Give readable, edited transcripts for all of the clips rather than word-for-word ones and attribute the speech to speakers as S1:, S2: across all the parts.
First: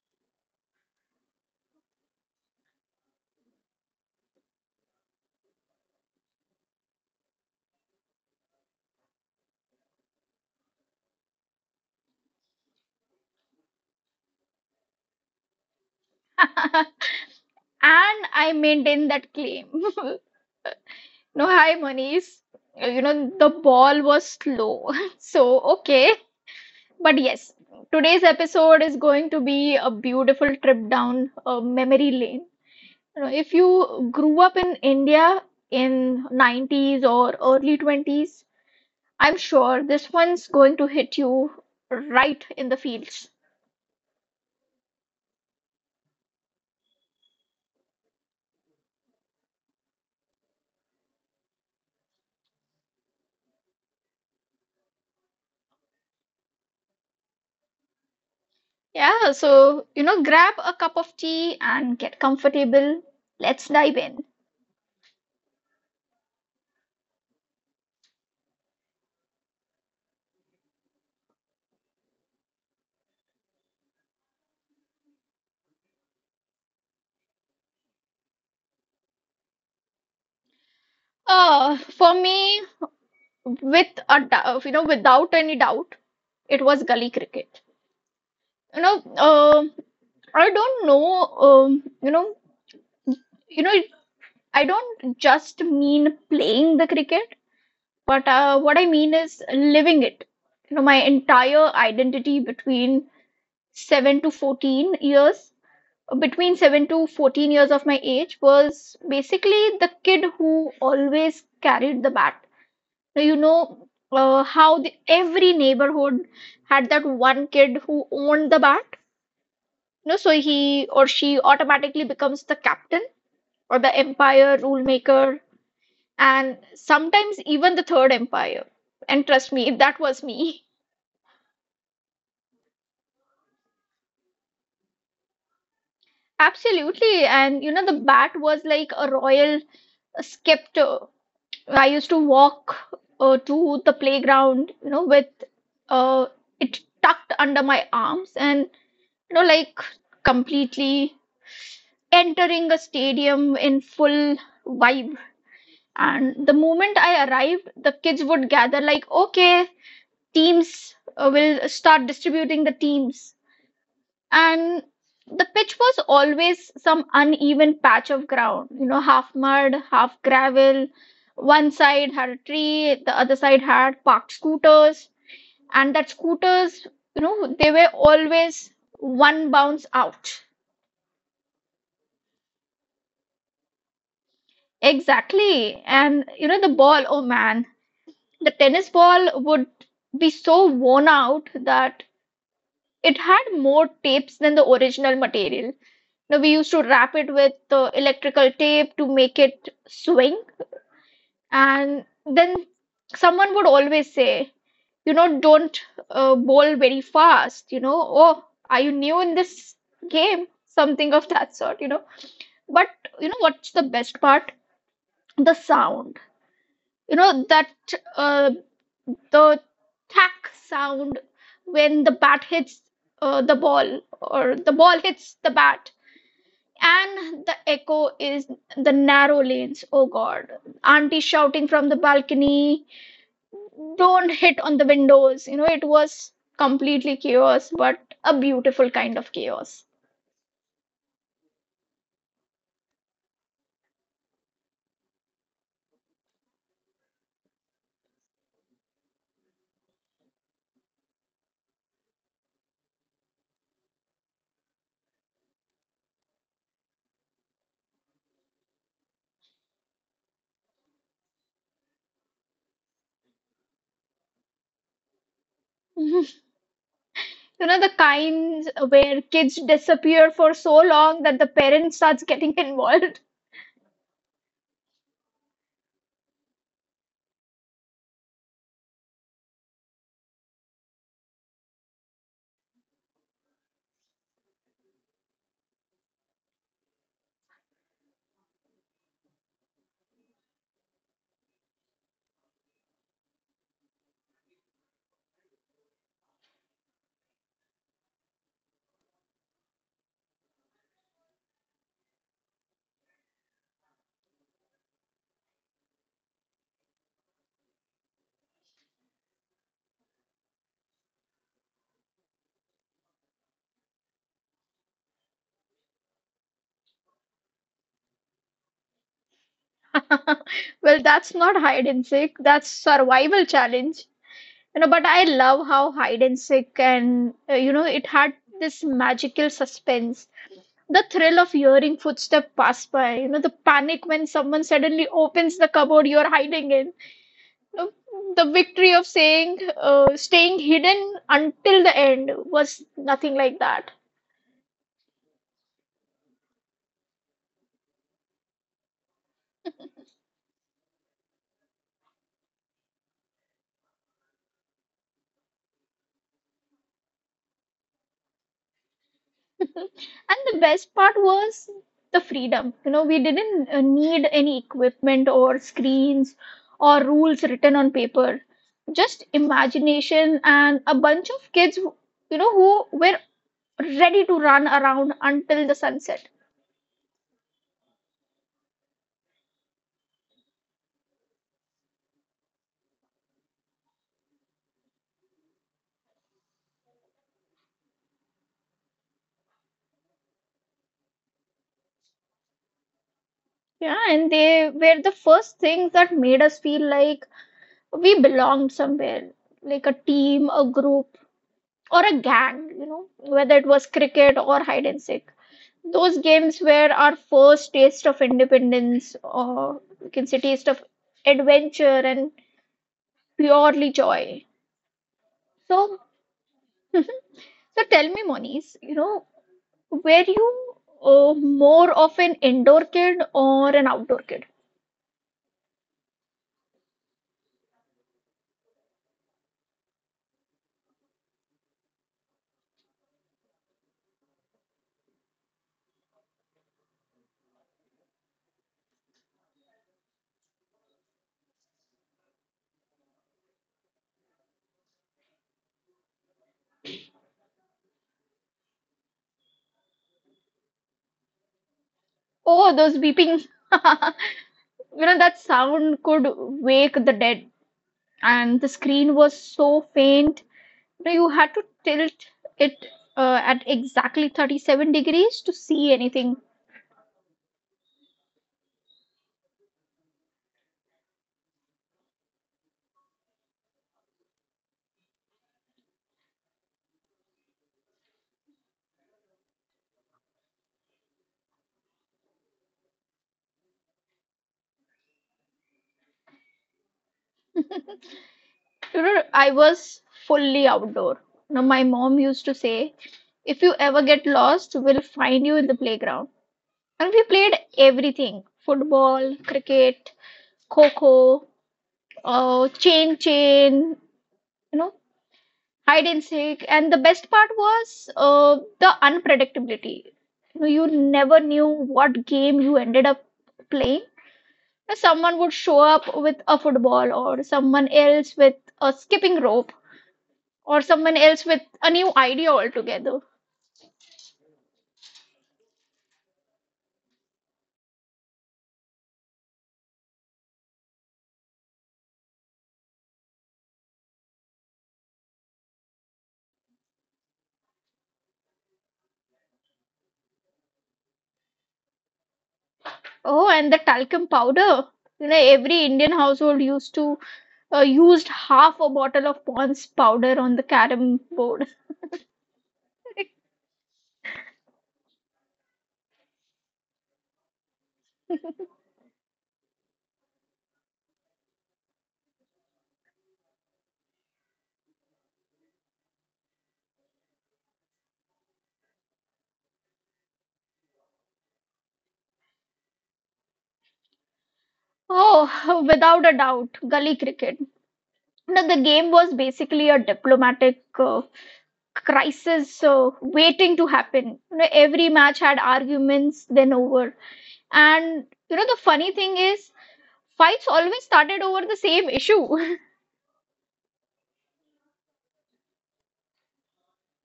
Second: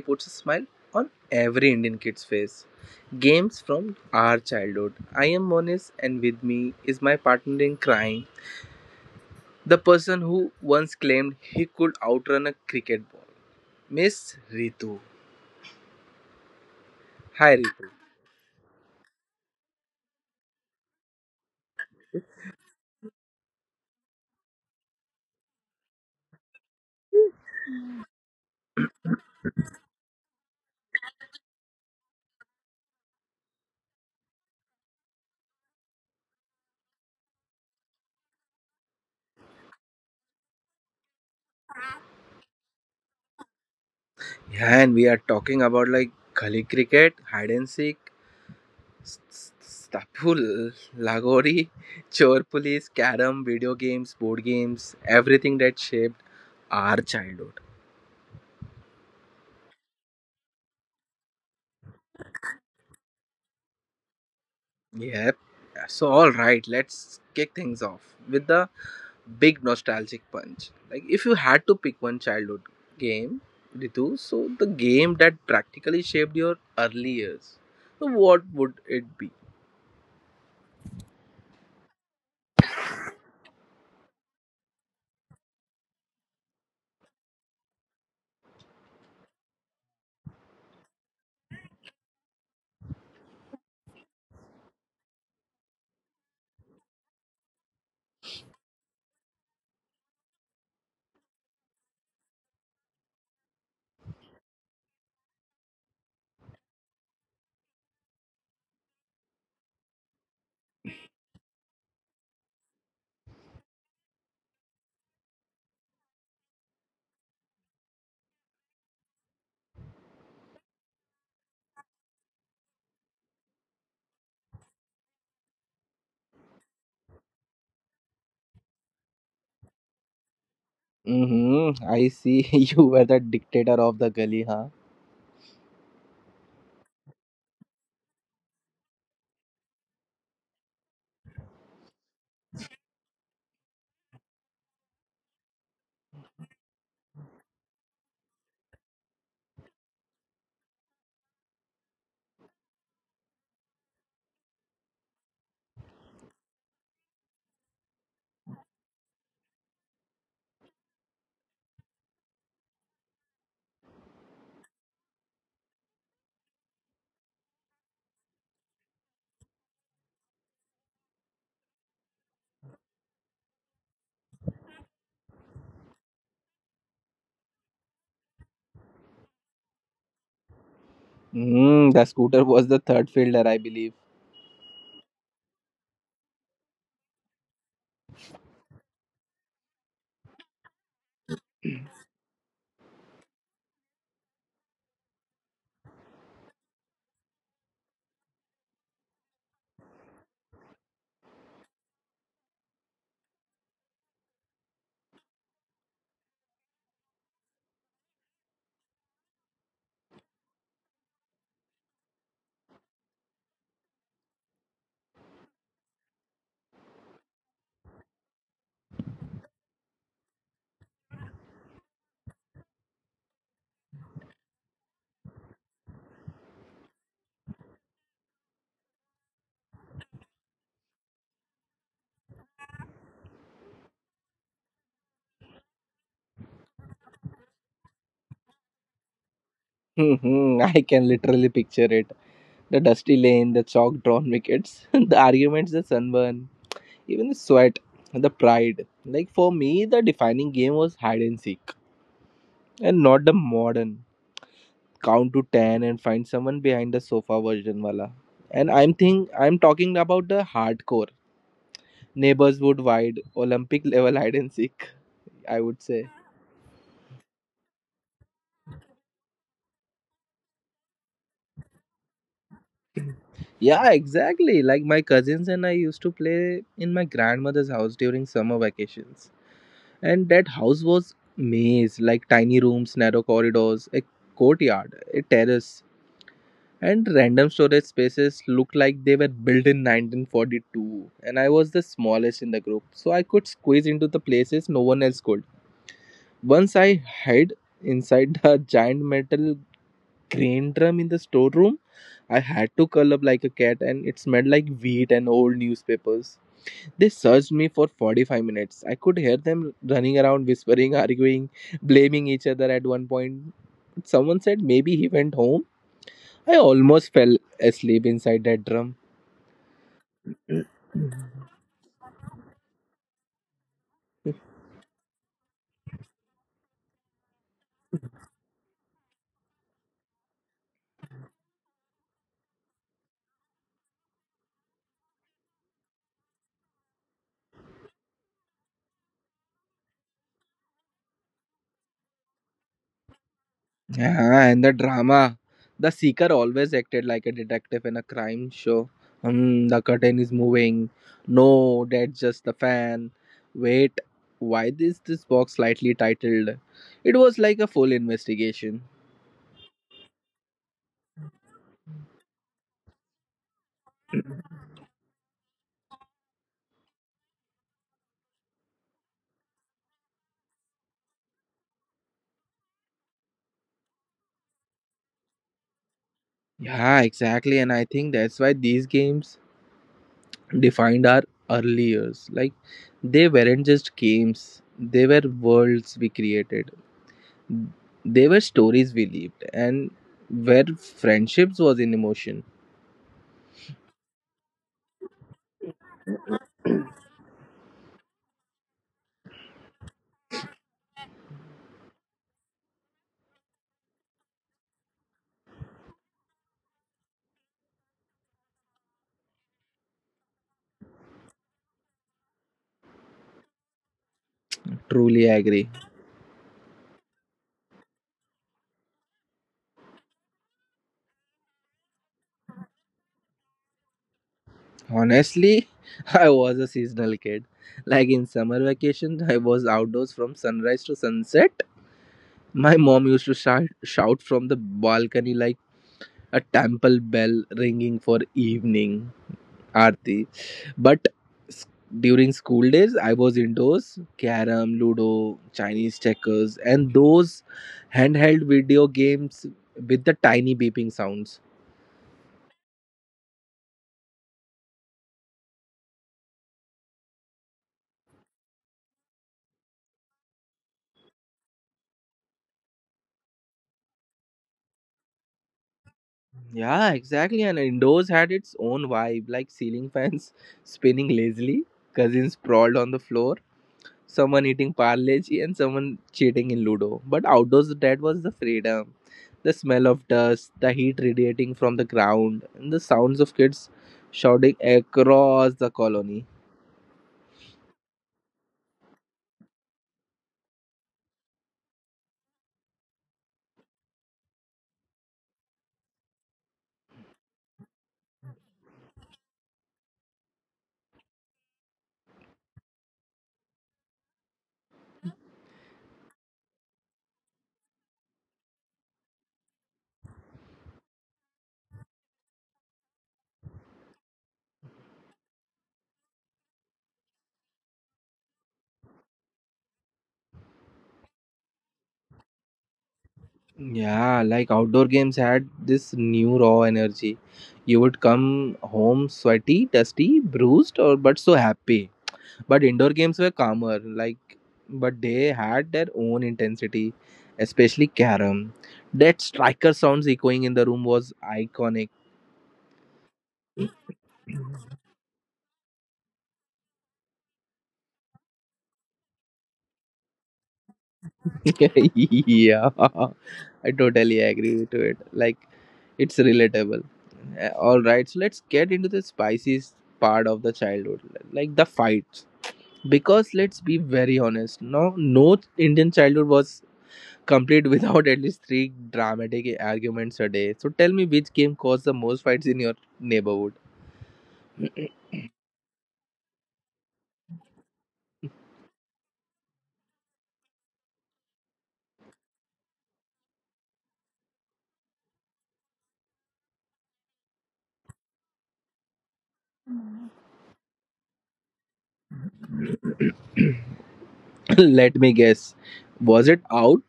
S1: puts a smile on every Indian kid's face. Games from our childhood. I am Monis, and with me is my partner in crime, the person who once claimed he could outrun a cricket ball, Miss Ritu. Hi, Ritu.
S2: And I maintain that claim. No, hi, Manish. You know, the ball was slow. So, okay. But yes, today's episode is going to be a beautiful trip down memory lane. You know, if you grew up in India in 90s or early 20s, I'm sure this one's going to hit you right in the feels.
S1: Yeah, and we are talking about like gully cricket, hide and seek, Stapul, Lagori, Chor Police, Carom, video games, board games, everything that shaped our childhood.
S2: Yeah, so, you know, grab a cup of tea and get comfortable. Let's dive in.
S1: Yep. So, all right, let's kick things off with the big nostalgic punch. Like, if you had to pick one childhood game, Ritu, so the game that practically shaped your early years, so what would it be?
S2: For me, with you know, without any doubt, it was gully cricket. You know, I don't know, you know, I don't just mean playing the cricket, but what I mean is living it. You know, my entire identity between 7 to 14 years between 7 to 14 years of my age was basically the kid who always carried the bat. Now, you know, how every neighborhood had that one kid who owned the bat. You know, so he or she automatically becomes the captain, or the empire rule maker, and sometimes even the third empire. And trust me, if that was me.
S1: Mm-hmm. I see you were the dictator of the gully, huh?
S2: Absolutely. And you know, the bat was like a royal scepter. I used to walk to the playground, you know, with uh, it tucked under my arms and, you know, like completely entering a stadium in full vibe. And the moment I arrived, the kids would gather, like, okay, teams, will start distributing the teams. And the pitch was always some uneven patch of ground, you know, half mud, half gravel. One side had a tree, the other side had parked scooters. And that scooters, you know, they were always one bounce out.
S1: Mm, the scooter was the third fielder, I believe.
S2: Exactly. And you know, the ball, oh man, the tennis ball would be so worn out that it had more tapes than the original material. Now we used to wrap it with electrical tape to make it swing, and then someone would always say, you know, don't bowl very fast. You know, oh, are you new in this game? Something of that sort. You know, but you know what's the best part? The sound. You know that uh, the tack sound when the bat hits the ball, or the ball hits the bat, and the echo is the narrow lanes. Oh god, auntie shouting from the balcony, don't hit on the windows. You know, it was completely chaos, but a beautiful kind of chaos.
S1: Mhm, I can literally picture it. The dusty lane, the chalk drawn wickets, the arguments, the sunburn, even the sweat, the pride. Like for me, the defining game was hide and seek, and not the modern count to 10 and find someone behind the sofa version wala. And I'm talking about the hardcore neighbors would wide Olympic level hide and seek, I would
S2: You
S1: say.
S2: know, the kinds where kids disappear for so long that the parents starts getting involved.
S1: Yeah, exactly. Like my cousins and I used to play in my grandmother's house during summer vacations. And that house was maze, like tiny rooms, narrow corridors, a courtyard, a terrace, and random storage spaces looked like they were built in 1942. And I was the smallest in the group, so I could squeeze into the places no one else could. Once I hid inside the giant metal crane drum in the storeroom. I had to curl up like a cat, and it smelled like wheat and old newspapers. They searched me for 45 minutes. I could hear them running around, whispering, arguing, blaming each other at one point. Someone said maybe he went home. I almost fell asleep inside that drum.
S2: Well, that's not hide and seek, that's survival challenge. You know, but I love how hide and seek and it had this magical suspense. The thrill of hearing footsteps pass by, you know, the panic when someone suddenly opens the cupboard you're hiding in. You know, the victory of saying staying hidden until the end was nothing like that.
S1: Yeah, and the drama. The seeker always acted like a detective in a crime show. Hmm, the curtain is moving. No, that's just the fan. Wait, why is this box slightly titled? It was like a full investigation.
S2: And the best part was the freedom. You know, we didn't need any equipment or screens or rules written on paper. Just imagination and a bunch of kids, who were ready to run around until the sunset.
S1: Yeah, exactly. And I think that's why these games defined our early years. Like, they weren't just games, they were worlds we created. They were stories we lived, and where friendships was in emotion.
S2: Yeah, and they were the first things that made us feel like we belonged somewhere, like a team, a group, or a gang, you know, whether it was cricket or hide and seek. Those games were our first taste of independence, or you can say taste of adventure and purely joy.
S1: Truly
S2: So,
S1: agree.
S2: so tell me, Moniz, you know, were you more of an indoor kid or an outdoor kid?
S1: Honestly, I was a seasonal kid. Like in summer vacation, I was outdoors from sunrise to sunset. My mom used to shout from the balcony like a temple bell ringing for evening aarti. But s- during school days, I was indoors, carom, ludo, Chinese checkers, and those handheld video games with the tiny beeping sounds.
S2: Oh, those beeping. You know, that sound could wake the dead, and the screen was so faint. You know, you had to tilt it at exactly 37 degrees to see anything.
S1: Yeah, exactly. And indoors had its own vibe, like ceiling fans spinning lazily, cousins sprawled on the floor, someone eating parleji, and someone cheating in Ludo. But outdoors, that was the freedom. The smell of dust, the heat radiating from the ground, and the sounds of kids shouting across the colony.
S2: You know, I was fully outdoor. Now, my mom used to say, if you ever get lost, we'll find you in the playground. And we played everything football, cricket, coco, chain chain, you know, hide and seek. And the best part was the unpredictability. You know, you never knew what game you ended up playing. Someone would show up with a football, or someone else with a skipping rope, or someone else with a new idea altogether.
S1: Yeah, like outdoor games had this new raw energy. You would come home sweaty, dusty, bruised, or but so happy. But indoor games were calmer, like but they had their own intensity, especially carom. That striker sounds echoing in the room was iconic.
S2: Oh, and the talcum powder. You know, every Indian household used to used half a bottle of Pond's powder on the carom board.
S1: Yeah, I totally agree to it. Like it's relatable. All right, so let's get into the spiciest part of the childhood, like the fights. Because let's be very honest, no Indian childhood was complete without at least three dramatic arguments a day. So tell me, which game caused the most fights in your neighborhood?
S2: Oh, without a doubt, gully cricket. Now, the game was basically a diplomatic crisis waiting to happen. You know, every match had arguments, then over. And you know, the funny thing is, fights always started over the same issue.
S1: Let me guess. Was it out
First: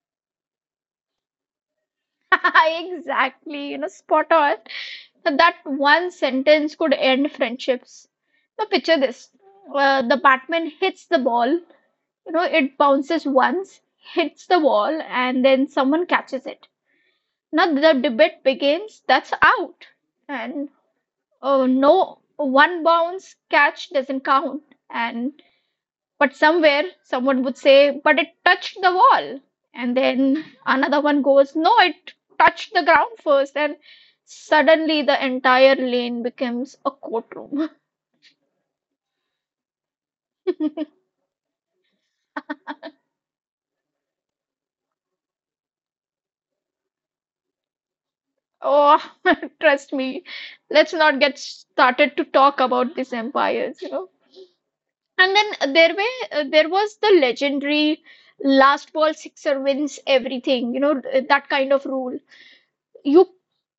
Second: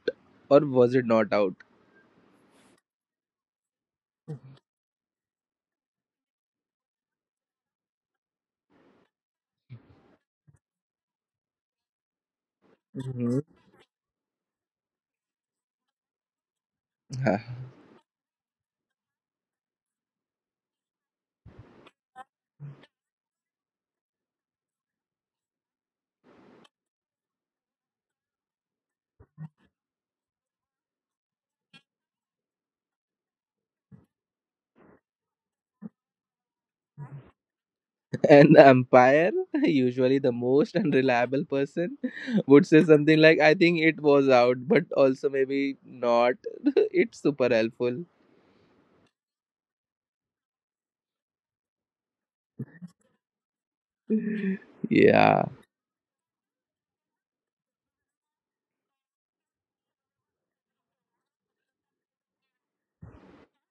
S1: or was it not out?
S2: Exactly, you know, spot on. So that one sentence could end friendships. Now, picture this. The Batman hits the ball, you know, it bounces
S1: Mhm.
S2: once, hits the wall, and then someone catches it. Now, the debate begins, that's out. And oh no, one bounce catch doesn't count. And but somewhere someone would say, but it touched the wall. And then another one goes, no, it touched the ground first. And suddenly the entire lane becomes a courtroom.
S1: An umpire, usually the most unreliable person, would say something like, I think it was out, but also maybe not. It's super helpful.
S2: Oh, trust me, let's not get started to talk about these empires, you know. And
S1: Yeah.
S2: then there was the legendary last ball sixer wins everything, you know, that kind of rule. you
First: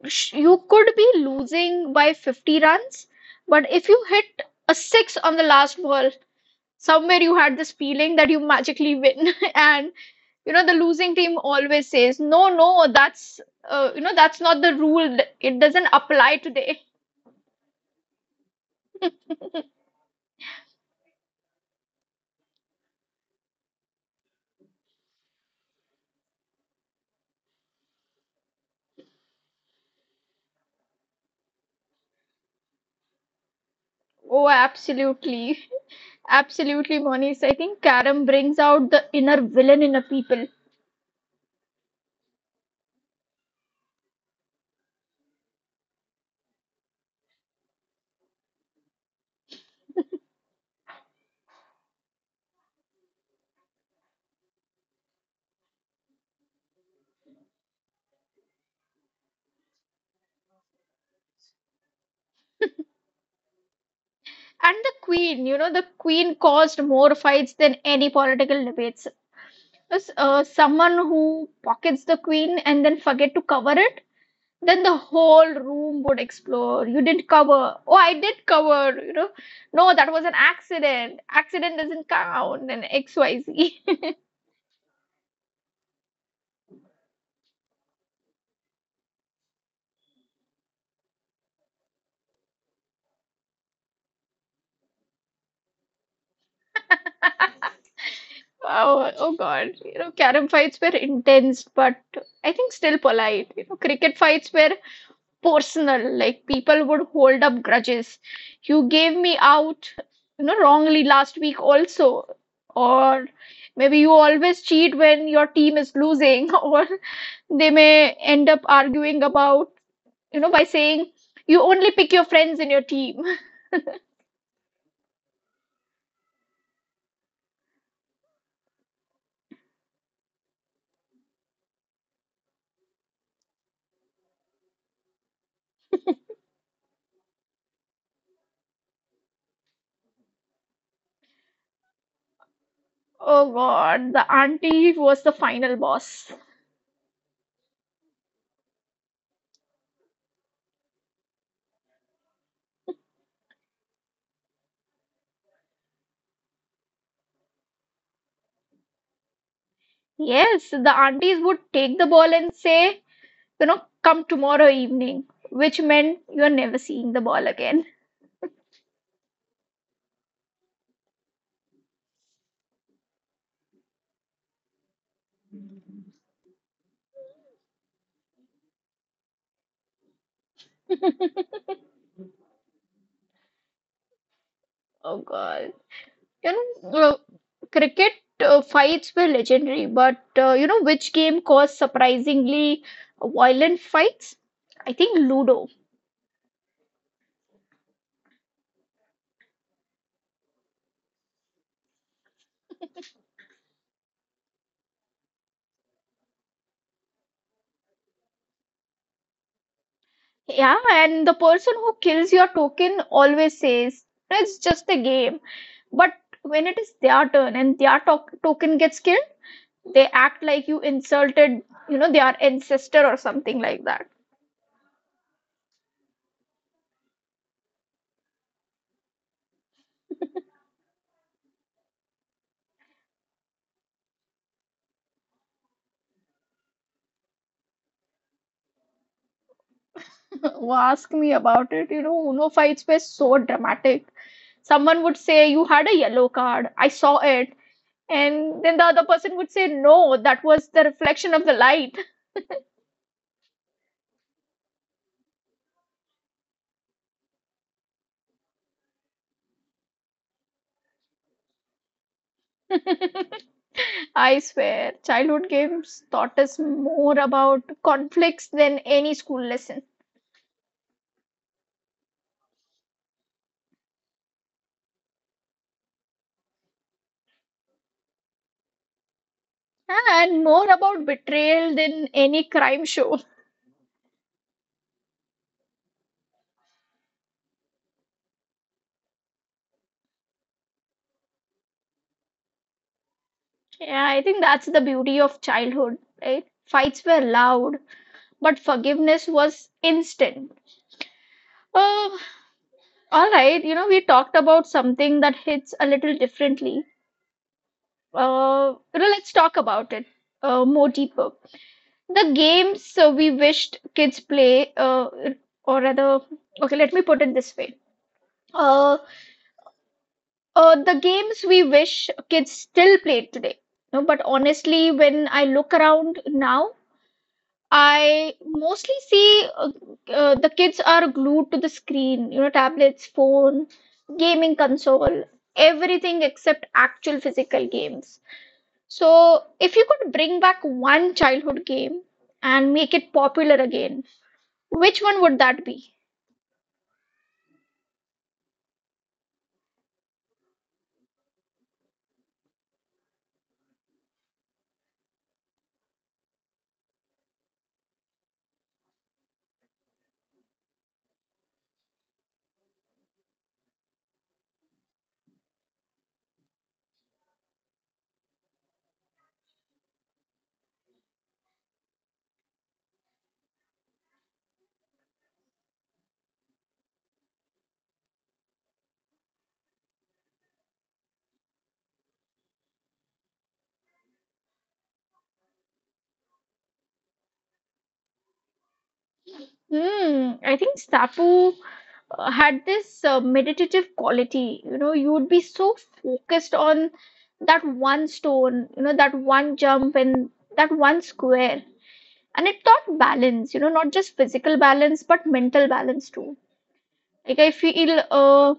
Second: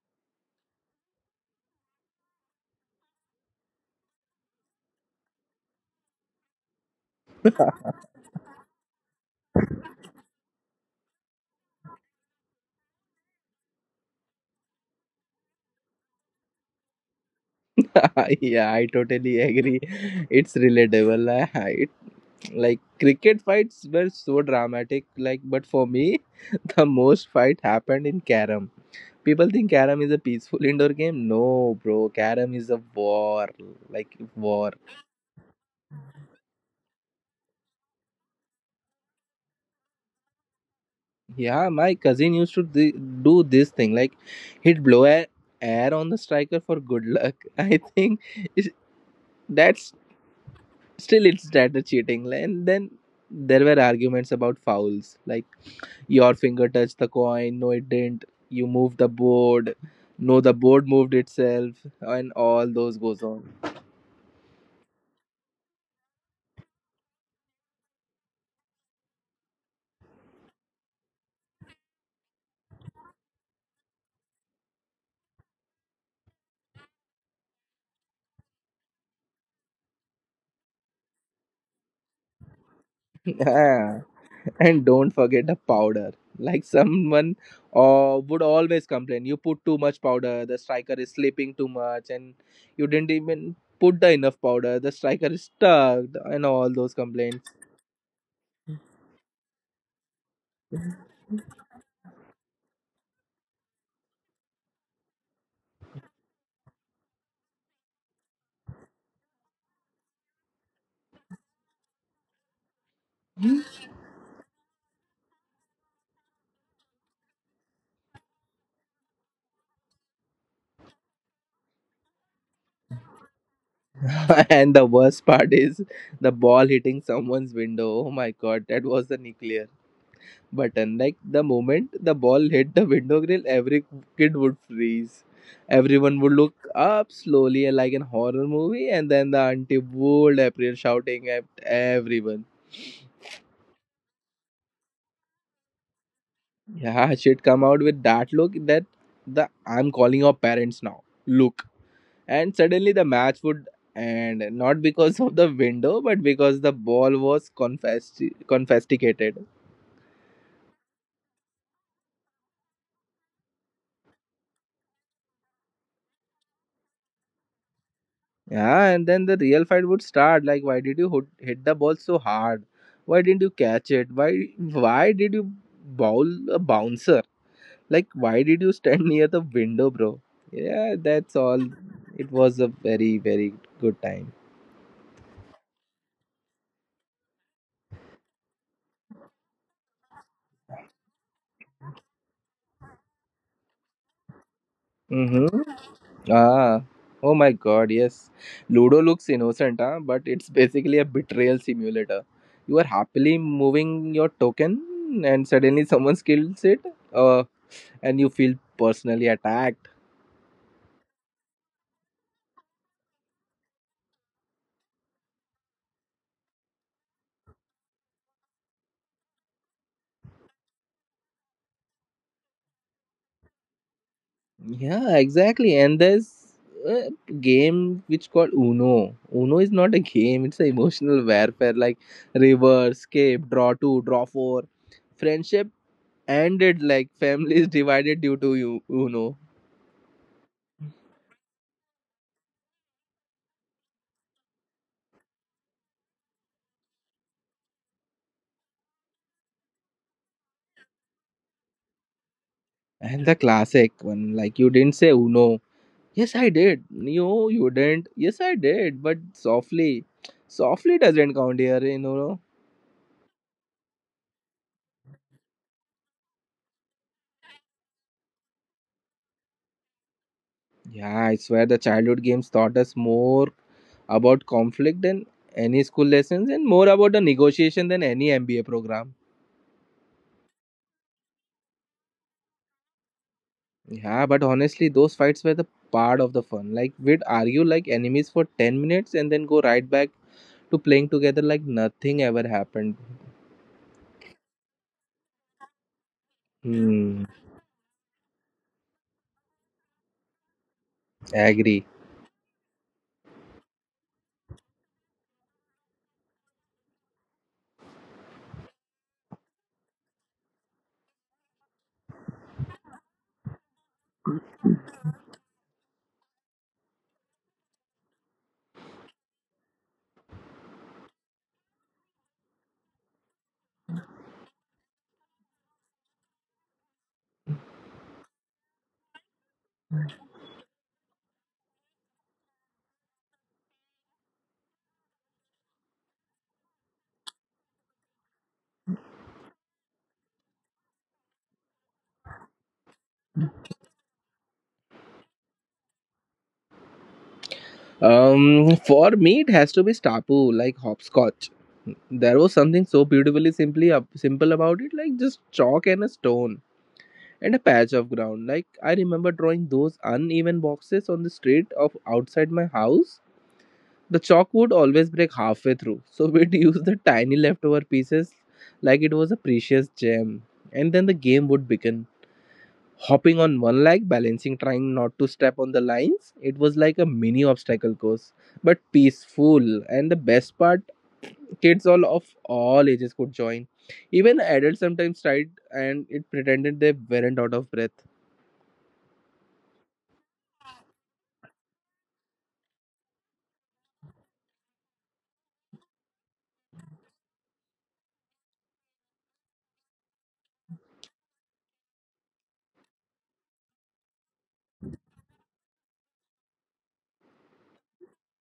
S2: you could be losing by 50 runs, but if you hit a six on the last ball, somewhere you had this feeling that you magically win. And you know, the losing team always says, no, no, that's that's not the rule, it doesn't apply today.
S1: Yeah, I totally agree. It's relatable. I like cricket fights were so dramatic. Like, but for me, the most fight happened in carom. People think carom is a peaceful indoor game. No, bro, carom is a war. Like
S2: Oh
S1: war.
S2: absolutely. Absolutely, Monish, I think karam brings out the inner villain in a people.
S1: Yeah, my cousin used to do this thing. Like, he'd blow air on the striker for good luck. I think it's- that's still it's data cheating. And then there were arguments about fouls. Like, your finger touched the coin. No, it didn't. You moved the board. No, the board moved itself, and all those goes on.
S2: And the queen, you know, the queen caused more fights than any political debates. As, someone who pockets the queen and then forget to cover it, then the whole room would explode. You didn't cover. Oh, I did cover. You know, no, that was an accident. Accident doesn't count. And XYZ.
S1: Yeah. And don't forget the powder. Like someone would always complain, you put too much powder, the striker is sleeping too much, and you didn't even put the enough powder, the striker is stuck, and all those complaints.
S2: Wow. Oh God. You know, carom fights were intense, but I think still polite. You know, cricket fights were personal. Like people would hold up grudges. You gave me out, you know, wrongly last week also. Or maybe you always cheat when your team is losing, or they may end up arguing about, you know, by saying you only pick your friends in your team.
S1: And the worst part is the ball hitting someone's window. Oh my god, that was the nuclear button. Like the moment the ball hit the window grill, every kid would freeze. Everyone would look up slowly like in horror movie, and then the auntie would appear shouting at everyone.
S2: Oh God, the auntie was the final boss.
S1: Yeah, she'd come out with that look that the I'm calling your parents now look. And suddenly the match would end, not because of the window, but because the ball was confiscated.
S2: Yes, the aunties would take the ball and say, you know, come tomorrow evening, which meant you're never seeing the ball again.
S1: Yeah, and then the real fight would start. Like, why did you hit the ball so hard? Why didn't you catch it? Why did you bowl a bouncer? Like, why did you stand near the window, bro? Yeah, that's all. It was a very good time.
S2: Oh God. You know, cricket fights were legendary, but you know which game caused surprisingly violent fights? I think
S1: Mm-hmm.
S2: Ludo.
S1: Ah, oh my God, yes. Ludo looks innocent, huh? But it's basically a betrayal simulator. You are happily moving your token, and suddenly someone kills it, and you feel personally attacked.
S2: Yeah, and the person who kills your token always says, "No, it's just a game." But when it is their turn and their to token gets killed, they act like you insulted, you know, their ancestor or something like that.
S1: Yeah, exactly. And there's a game which called Uno. Uno is not a game; it's an emotional warfare. Like reverse, escape, draw two, draw four. Friendship ended like families divided due to you Uno.
S2: Ask me about it. You know, Uno fights were so dramatic. Someone would say, you had a yellow card. I saw it. And then the other person would say, no, that was the reflection of the light.
S1: And the classic one, like you didn't say Uno. Yes, I did. No, you didn't. Yes, I did, but softly. Softly doesn't count here, in Uno.
S2: I swear, childhood games taught us more about conflicts than any school lesson,
S1: Yeah, I swear the childhood games taught us more about conflict than any school lessons, and more about the negotiation than any MBA program.
S2: and more about betrayal than any crime show.
S1: Yeah, but honestly, those fights were the part of the fun. Like, we'd argue like enemies for 10 minutes and then go right back to playing together like nothing ever happened.
S2: Yeah, I think that's the beauty of childhood, right? Fights were
S1: Hmm,
S2: loud, but forgiveness was instant.
S1: agree.
S2: Oh, all right, you know, we talked about something that hits a little differently. You know, let's talk about it more deeper. The games so we wished kids play, or rather, okay, let me put it this way. Uh, the games we wish kids still played today. No, but honestly, when I look around now, I mostly see the kids are glued to the screen, you know, tablets, phone, gaming console, everything except actual physical games. So, if you could bring back one childhood game and make it popular again, which one would that be?
S1: For me, it has to be Stapu, like hopscotch. There was something so beautifully simple about it, like just chalk and a stone, and a patch of ground. Like I remember drawing those uneven boxes on the street of outside my house. The chalk would always break halfway through, so we'd use the tiny leftover pieces like it was a precious gem. And then the game would begin. Hopping on one leg, balancing, trying not to step on the lines. It was like a mini obstacle course, but peaceful. And the best part, kids all of all ages could join. Even adults sometimes tried and it pretended they weren't out of breath.
S2: Hmm, I think Sappho had this meditative quality. You know, you would be so focused on that one stone, you know, that one jump and that one square. And it taught balance, you know, not just physical balance, but mental balance too. Like I feel, uh,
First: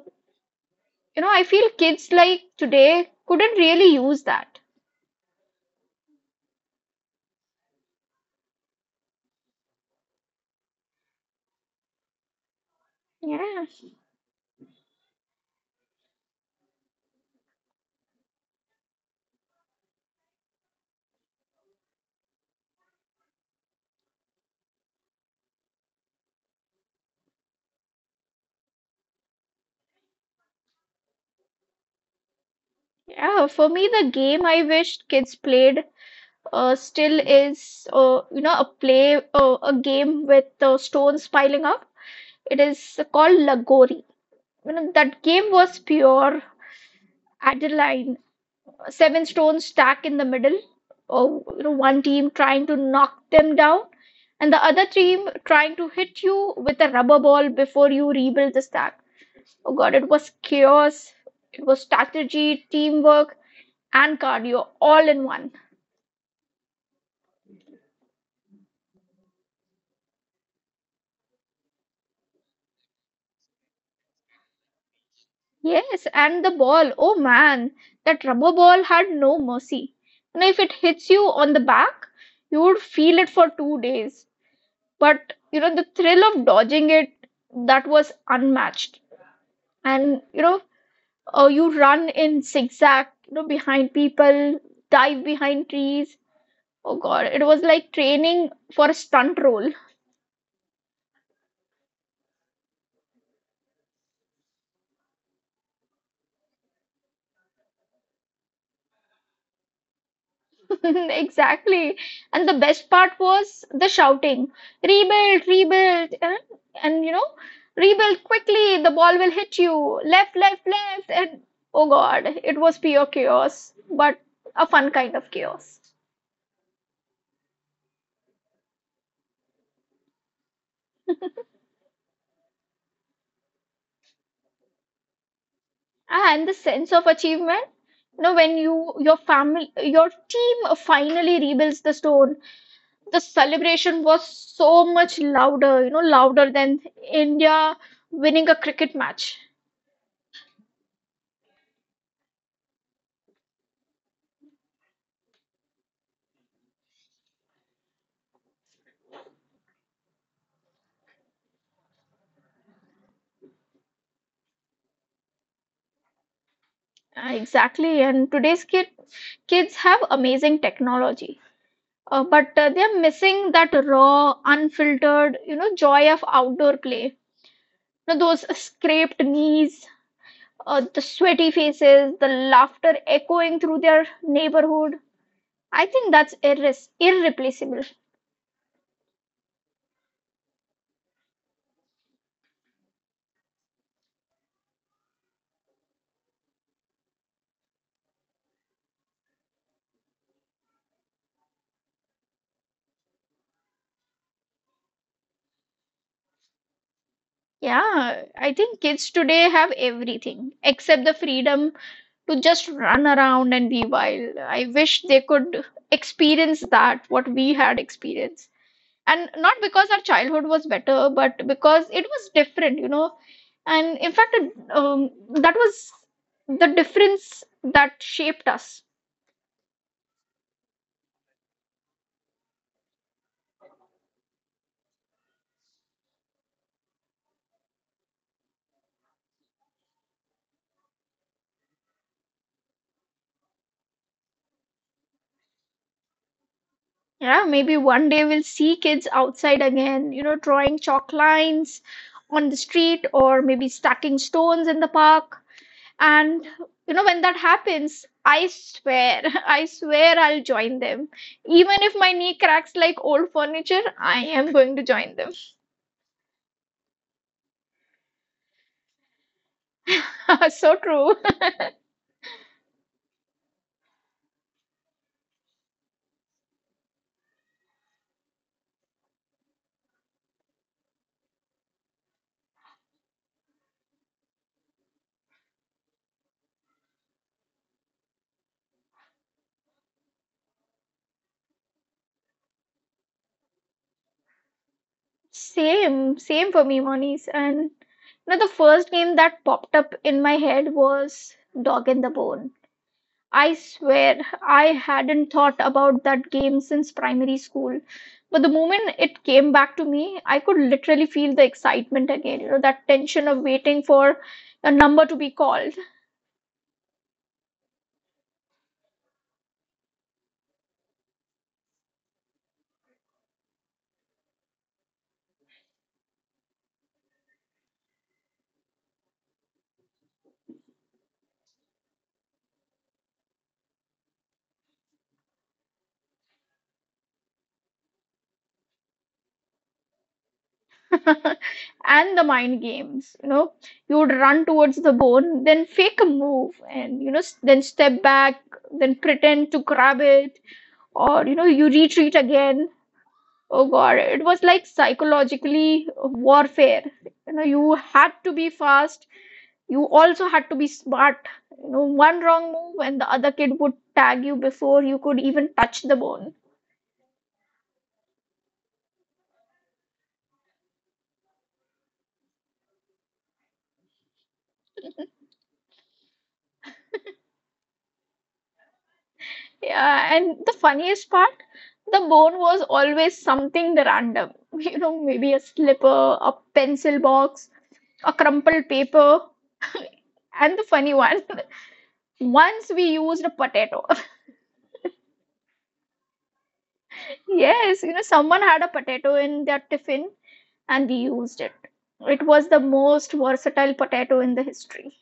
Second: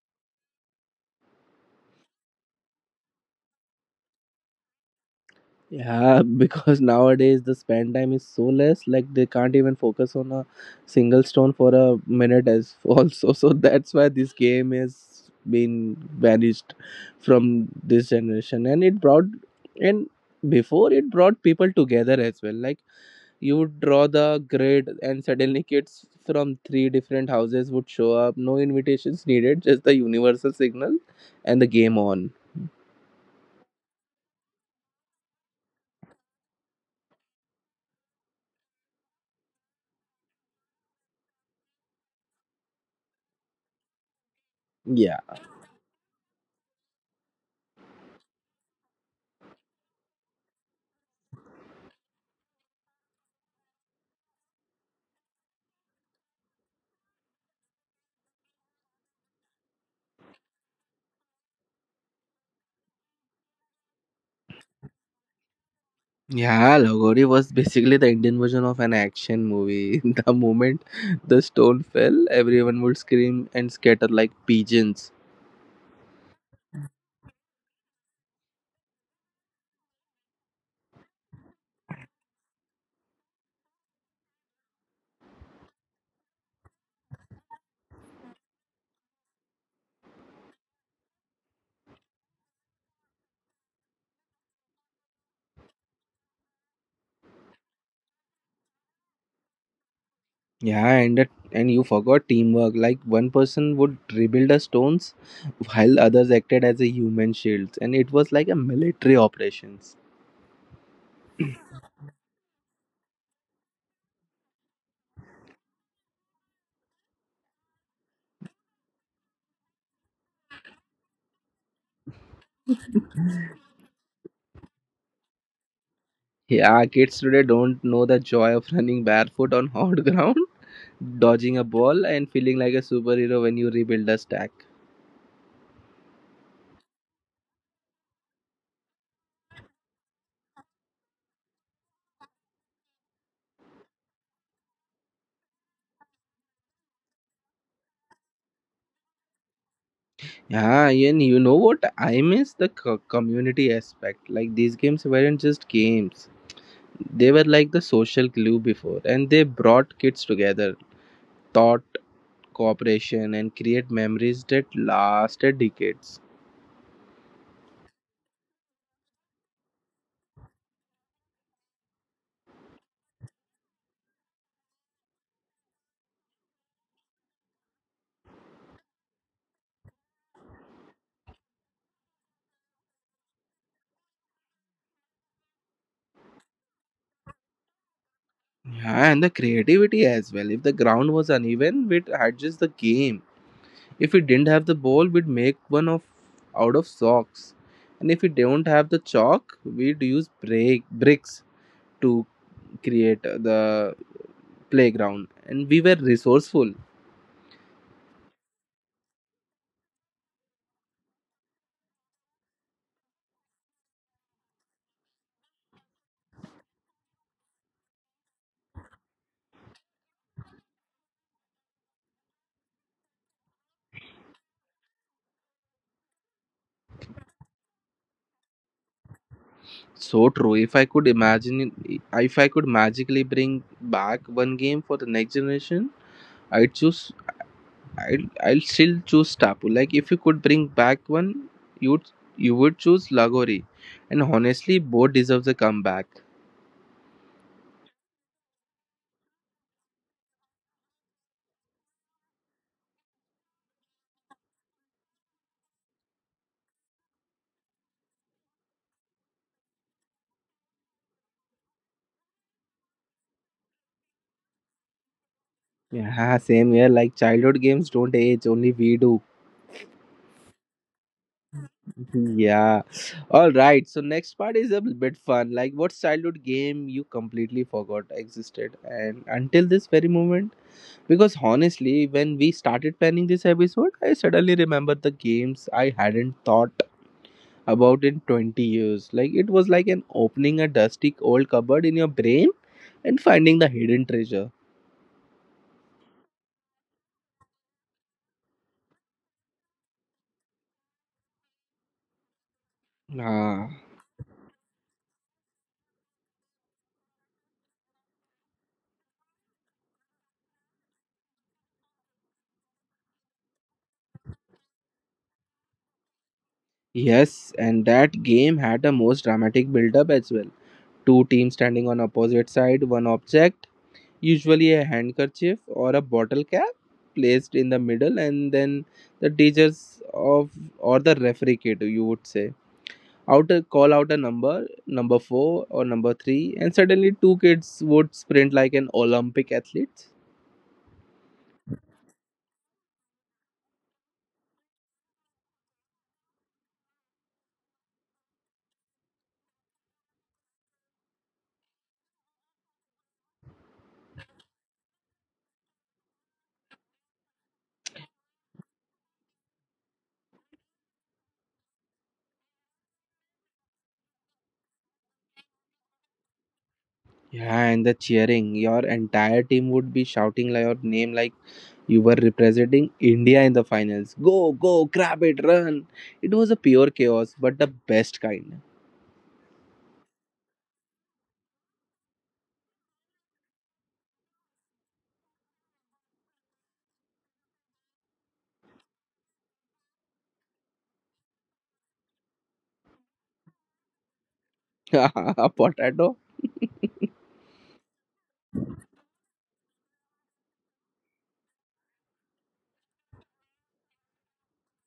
S2: you know, I feel kids like today couldn't really use that.
S1: Yeah, because nowadays the span time is so less, like they can't even focus on a single stone for a minute as also. So
S2: Yeah.
S1: that's why this game has been vanished from this generation. And it brought, and before it brought people together as well. Like you would draw the grid and suddenly kids from three different houses would show up. No invitations needed, just the universal signal and the game on.
S2: Yeah, for me, the game I wished kids played still is a play a game with stones piling up. It is called lagori. You know, that
S1: Yeah.
S2: game was pure adrenaline. 7 stones stacked in the middle, or you know, one team trying to knock them down and the other team trying to hit you with a rubber ball before you rebuild the stack. Oh god, it was chaos, it was strategy, teamwork, and cardio all in one.
S1: Yeah, Lagori was basically the Indian version of an action movie. The moment the stone fell, everyone would scream and scatter like pigeons.
S2: Yes, and the ball. Oh man, that rubber ball had no mercy. You know, if it hits you on the back, you would feel it for 2 days. But, the thrill of dodging it, that was unmatched. And you run in zigzag, behind people, dive behind trees. Oh God, it was like training for a stunt role.
S1: Yeah, and you forgot teamwork. Like one person would rebuild the stones, while others acted as a human shields, and it was like a military operations.
S2: Exactly. And the best part was the shouting, rebuild, rebuild, and rebuild quickly, the ball will hit you, left, left, left, and oh God, it was pure chaos, but a fun kind of chaos.
S1: Yeah, kids today don't know the joy of running barefoot on hot ground, dodging a ball, and feeling like a superhero when you rebuild a stack.
S2: And the sense of achievement, you know, when your family your team finally rebuilds the stone, the celebration was so much louder, you know, louder than India winning a cricket match.
S1: Yeah, yeah, and you know what? I miss the community aspect. Like these games weren't just games; they were like the social glue before, and they brought kids together, taught cooperation, and create memories that lasted decades.
S2: Exactly, and kids have amazing technology, but they're missing that raw, unfiltered, joy of outdoor play. You know, those scraped knees, the sweaty faces, the laughter echoing through their neighborhood. I think that's irres irreplaceable.
S1: Yeah, and the creativity as well. If the ground was uneven, we'd adjust the game. If we didn't have the ball, we'd make one of out of socks. And if we don't have the chalk, we'd use break bricks to create the playground, and we were resourceful.
S2: Yeah, I think kids today have everything except the freedom to just run around and be wild. I wish they could experience that, what we had experienced. And not because our childhood was better, but because it was different, you know. And in fact, that was the difference that shaped us.
S1: So true. If I could imagine, if I could magically bring back one game for the next generation, I'd choose, I'll still choose tapu. Like if you could bring back one, you'd you would choose lagori, and honestly both deserves a comeback.
S2: Yeah, maybe one day we'll see kids outside again, you know, drawing chalk lines on the street, or maybe stacking stones in the park. And you know, when that happens, I swear, I swear I'll join them. Even if my knee cracks like old furniture, I am going to join them.
S1: Yeah, same here. Like childhood games don't age, only we do.
S2: So true.
S1: Yeah. All right. So next part is a bit fun. Like, what childhood game you completely forgot existed, and until this very moment? Because honestly, when we started planning this episode, I suddenly remembered the games I hadn't thought about in 20 years. Like, it was like an opening a dusty old cupboard in your brain and finding the hidden treasure.
S2: Same for me, Monies. And you know, the first game that popped up in my head was Dog and the Bone. I
S1: Ah,
S2: swear I hadn't thought about that game since primary school. But the moment it came back to me, I could literally feel the excitement again, you know, that tension of waiting for a number to be called.
S1: yes, and that game had a most dramatic build up as well. Two teams standing on opposite side, one object, usually a handkerchief or a bottle cap placed in the middle and then the teachers of or the referee kid you would say out call out a number 4 or number 3, and suddenly two kids would sprint like an Olympic athlete.
S2: And the mind games, you know, you would run towards the bone, then fake a move and, you know, then step back, then pretend to grab it, or you know, you retreat again. Oh god, it was like psychologically warfare. You know, you had to be fast, you also had to be smart. You know, one wrong move and the other kid would tag you before you could even touch the bone.
S1: Yeah, and the cheering, your entire team would be shouting like your name, like you were representing India in the finals. Go, go grab it, run! It was a pure chaos, but the best kind.
S2: Yeah, and the funniest part, the bone was always something random. You know, maybe a slipper, a pencil box, a crumpled paper. And the funny one, once we used a potato.
S1: Potato.
S2: Yes, you know, someone had a potato in their tiffin and we used it. It was the most versatile potato in the history.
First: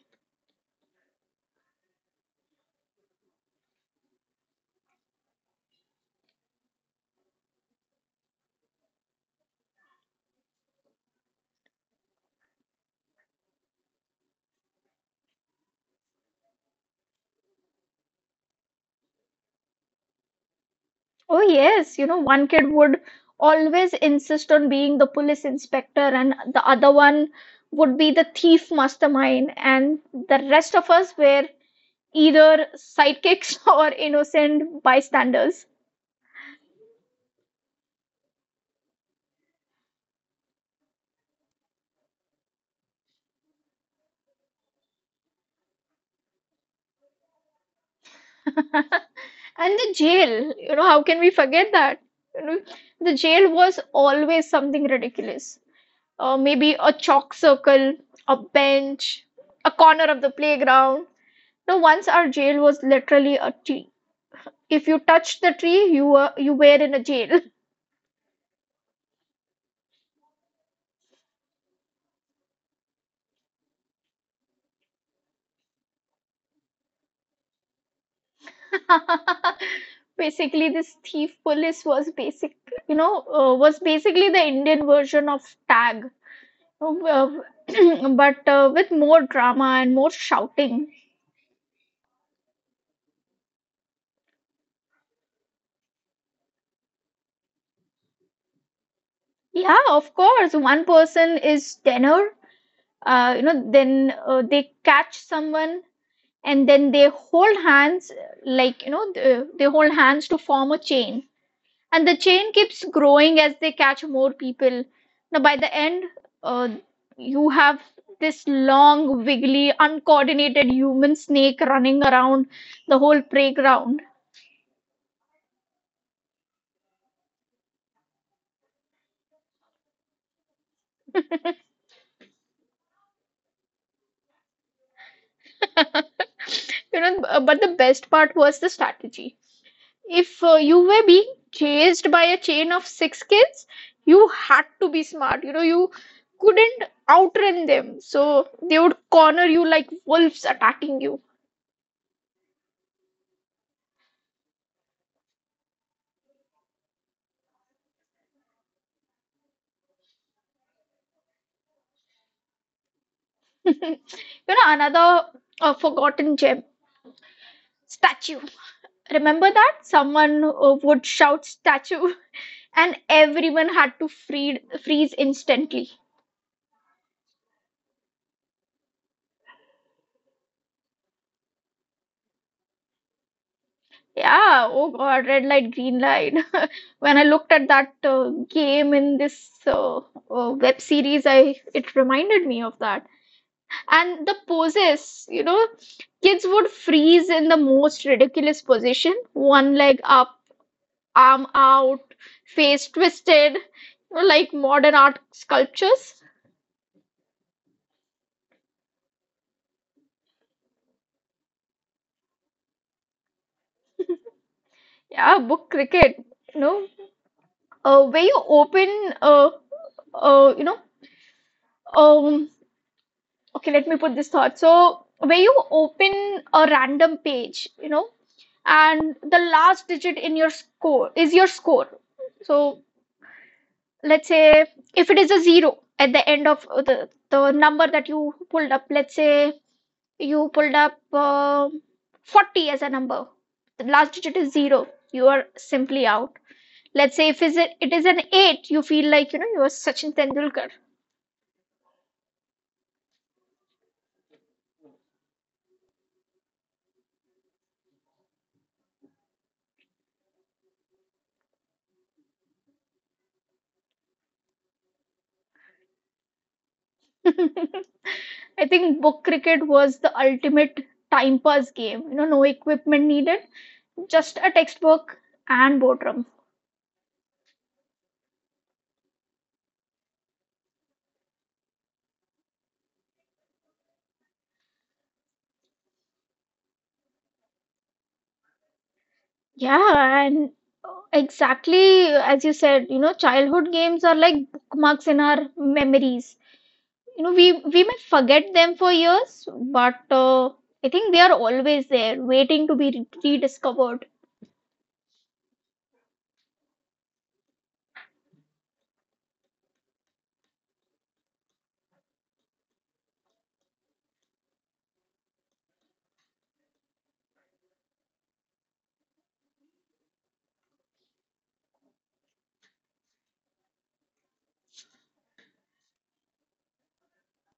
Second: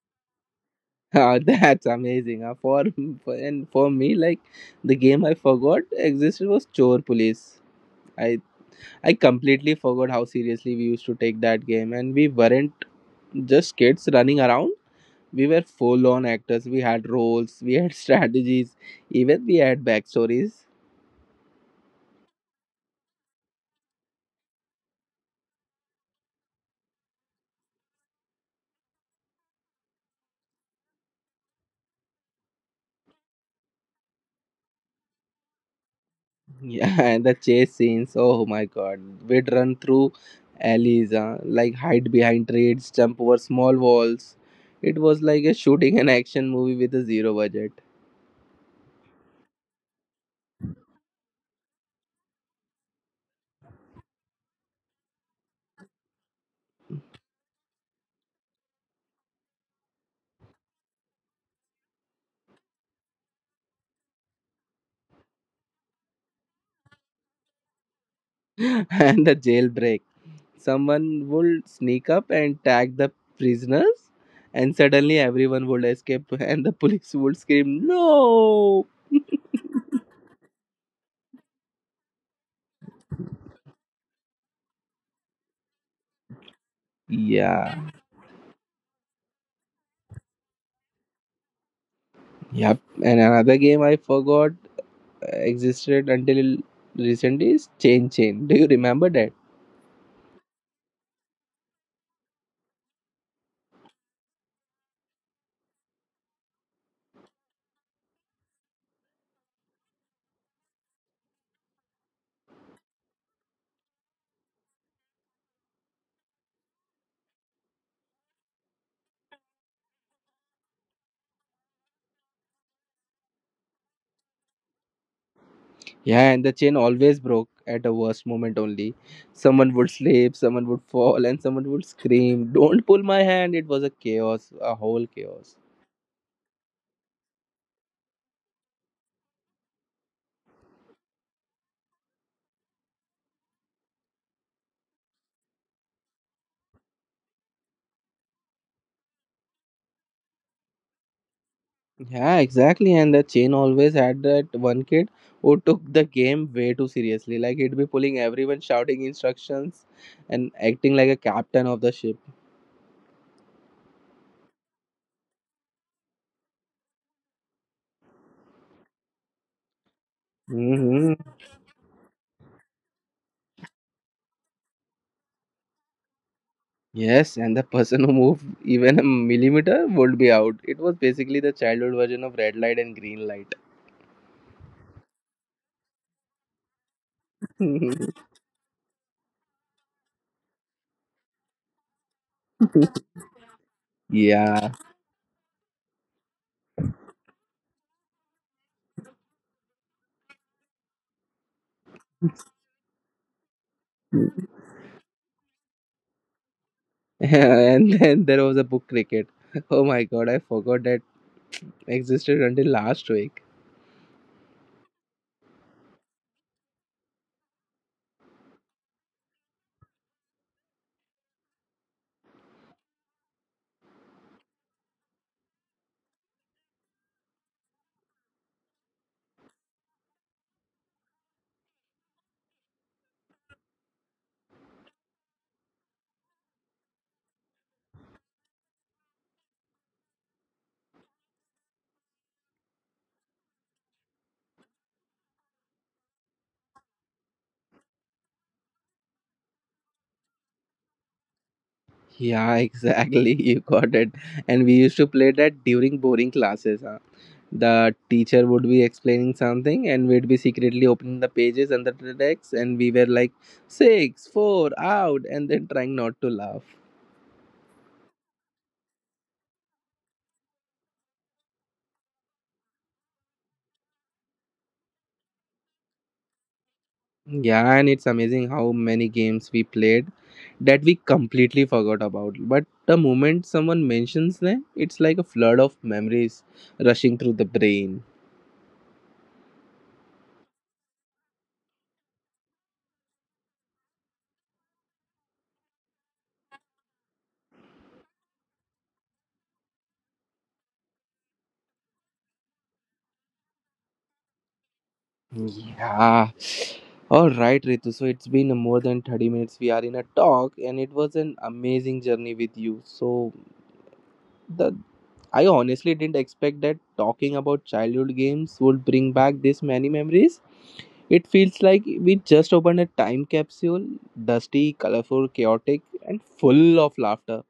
S1: Ah, that's amazing. And for me, like the game I forgot existed was Chore Police. I I completely forgot how seriously we used to take that game, and we weren't just kids running around. We were full on actors. We had roles. We had strategies. Even we had backstories.
S2: Oh, yes, you know, one kid would always insist on being the police inspector, and the other one would be the thief mastermind, and the rest of us were either sidekicks or innocent bystanders.
S1: Yeah, and the chase scenes. Oh my god, we'd run through alleys, like hide behind trees, jump over small walls. It was like a shooting an action movie with a zero budget.
S2: And the jail, you know, how can we forget that? You know, the jail was always something ridiculous. Maybe a chalk circle, a bench, a corner of the playground. Now, once our jail was literally a tree. If you touched the tree, you were in a jail.
S1: And the jailbreak. Someone would sneak up and tag the prisoners, and suddenly everyone would escape, and the police would scream, No!
S2: Basically, this thief police was basically the Indian version of tag,
S1: Yeah,
S2: But with more drama and more shouting.
S1: yep. And another game I forgot existed until recent is Chain Chain. Do you remember that?
S2: Yeah, of course, one person is tenor. You know, then they catch someone and then they hold hands, like they hold hands to form a chain. And the chain keeps growing as they catch more people. Now by the end, uh, you have this long, wiggly, uncoordinated human snake running around the whole playground.
S1: Yeah, and the chain always broke at the worst moment only. Someone would slip, someone would fall, and someone would scream, Don't pull my hand. It was a chaos, a whole chaos.
S2: You know, but the best part was the strategy. If you were being chased by a chain of 6 kids, you had to be smart. You know, you couldn't outrun them, so they would corner you like wolves attacking you.
S1: Yeah, exactly. And the chain always had that one kid who took the game way too seriously. Like he'd be pulling everyone, shouting instructions, and acting like a captain of the ship.
S2: You know, another forgotten gem, statue. Remember that? Someone would
S1: Hmm.
S2: shout statue, and everyone had to freeze instantly.
S1: Yes, and the person who moved even a millimeter would be out. It was basically the childhood version of red light and green light.
S2: Yeah, oh God, red light, green light. When I looked at that game in this web series, I it reminded me of that. And the
S1: Yeah.
S2: poses, you know, kids would freeze in the most ridiculous position, one leg up, arm out, face twisted, you know, like modern art sculptures.
S1: And then there was a book cricket. Oh my god, I forgot that existed until last week.
S2: Yeah, book cricket, you know, where you open, you know. Um. Okay, let me put this thought. So, when you open a random page, you know, and the last digit in your score is your score. So, let's say, if it is a zero at the end of the number that you pulled up, let's say you pulled up 40 as a number, the last digit is zero, you are simply out. Let's say if it is an eight, you feel like, you know, you are Sachin Tendulkar.
S1: Yeah, exactly. You got it. And we used to play that during boring classes. Huh? The teacher would be explaining something, and we'd be secretly opening the pages and the text, and we were like six, four, out, and then trying not to laugh.
S2: I think book cricket was the ultimate time pass game. You know, no equipment needed, just a textbook and boardroom.
S1: Yeah, and it's amazing how many games we played that we completely forgot about. But the moment someone mentions them, it's like a flood of memories rushing through the brain.
S2: Yeah, and exactly as you said, you know, childhood games are like bookmarks in our memories. You know, we may forget them for years, but I think they are always there, waiting to be rediscovered.
S1: Yeah. All right, Ritu. So it's been more than 30 minutes we are in a talk, and it was an amazing journey with you. So the I honestly didn't expect that talking about childhood games would bring back this many memories. It feels like we just opened a time capsule, dusty, colorful, chaotic, and full of laughter.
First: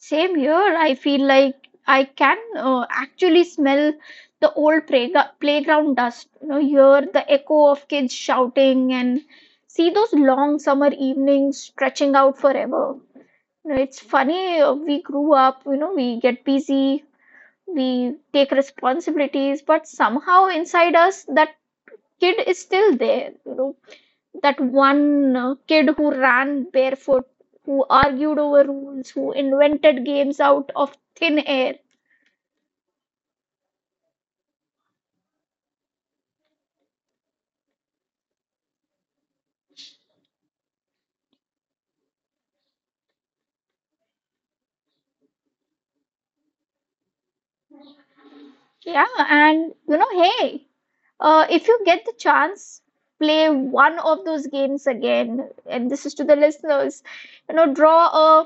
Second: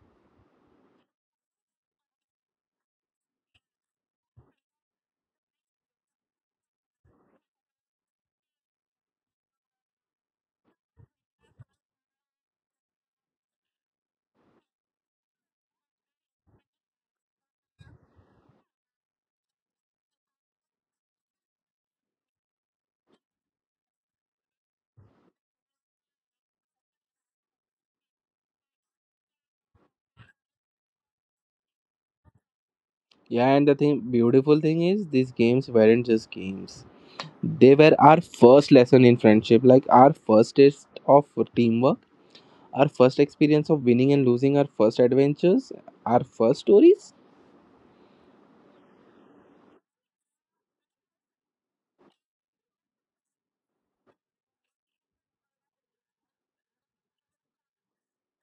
S2: Same here. I feel like I can actually smell the old playground dust, you know, hear the echo of kids shouting, and see those long summer evenings stretching out forever. You know, it's funny, we grew up, you know, we get busy, we take responsibilities, but somehow inside us, that kid is still there. You know, that one kid who ran barefoot, who argued over rules, who invented games out of thin air.
S1: Yeah, and the thing, beautiful thing is, these games weren't just games. They were our first lesson in friendship, like our first test of teamwork. Our first experience of winning and losing, our first adventures, our first stories.
S2: Yeah, and you know, hey, if you get the chance, play one of those games again. And this is to the listeners, you know, draw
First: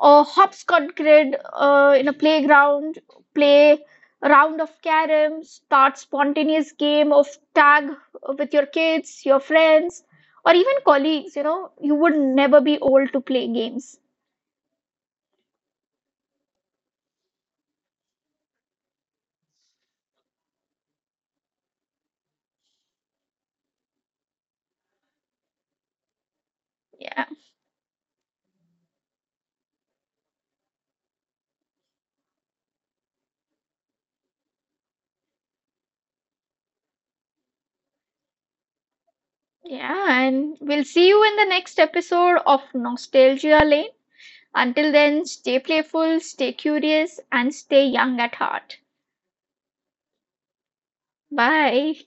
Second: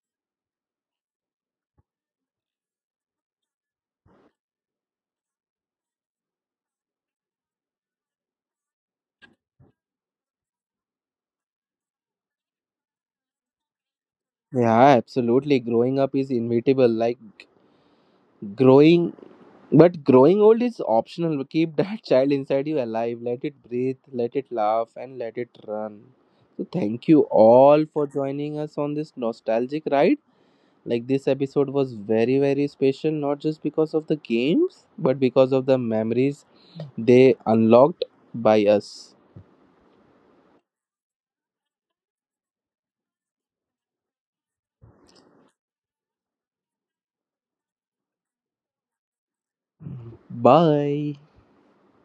S2: or hopscotch grid in a playground, play a round of carom, start spontaneous game of tag with your kids, your friends, or even colleagues. You know, you would never be old to play games.
S1: Yeah, absolutely. Growing up is inevitable. Like growing, but growing old is optional. Keep that child inside you alive. Let it breathe, let it laugh, and let it run. So, thank you
S2: Yeah,
S1: all for joining us on this nostalgic ride. Like, this episode was very, very special, not just because of the games, but because of the memories they unlocked by us.
S2: yeah, and we'll see you in the next episode of Nostalgia Lane. Until then, stay playful, stay curious, and stay young at heart.
S1: Bye.
S2: Bye.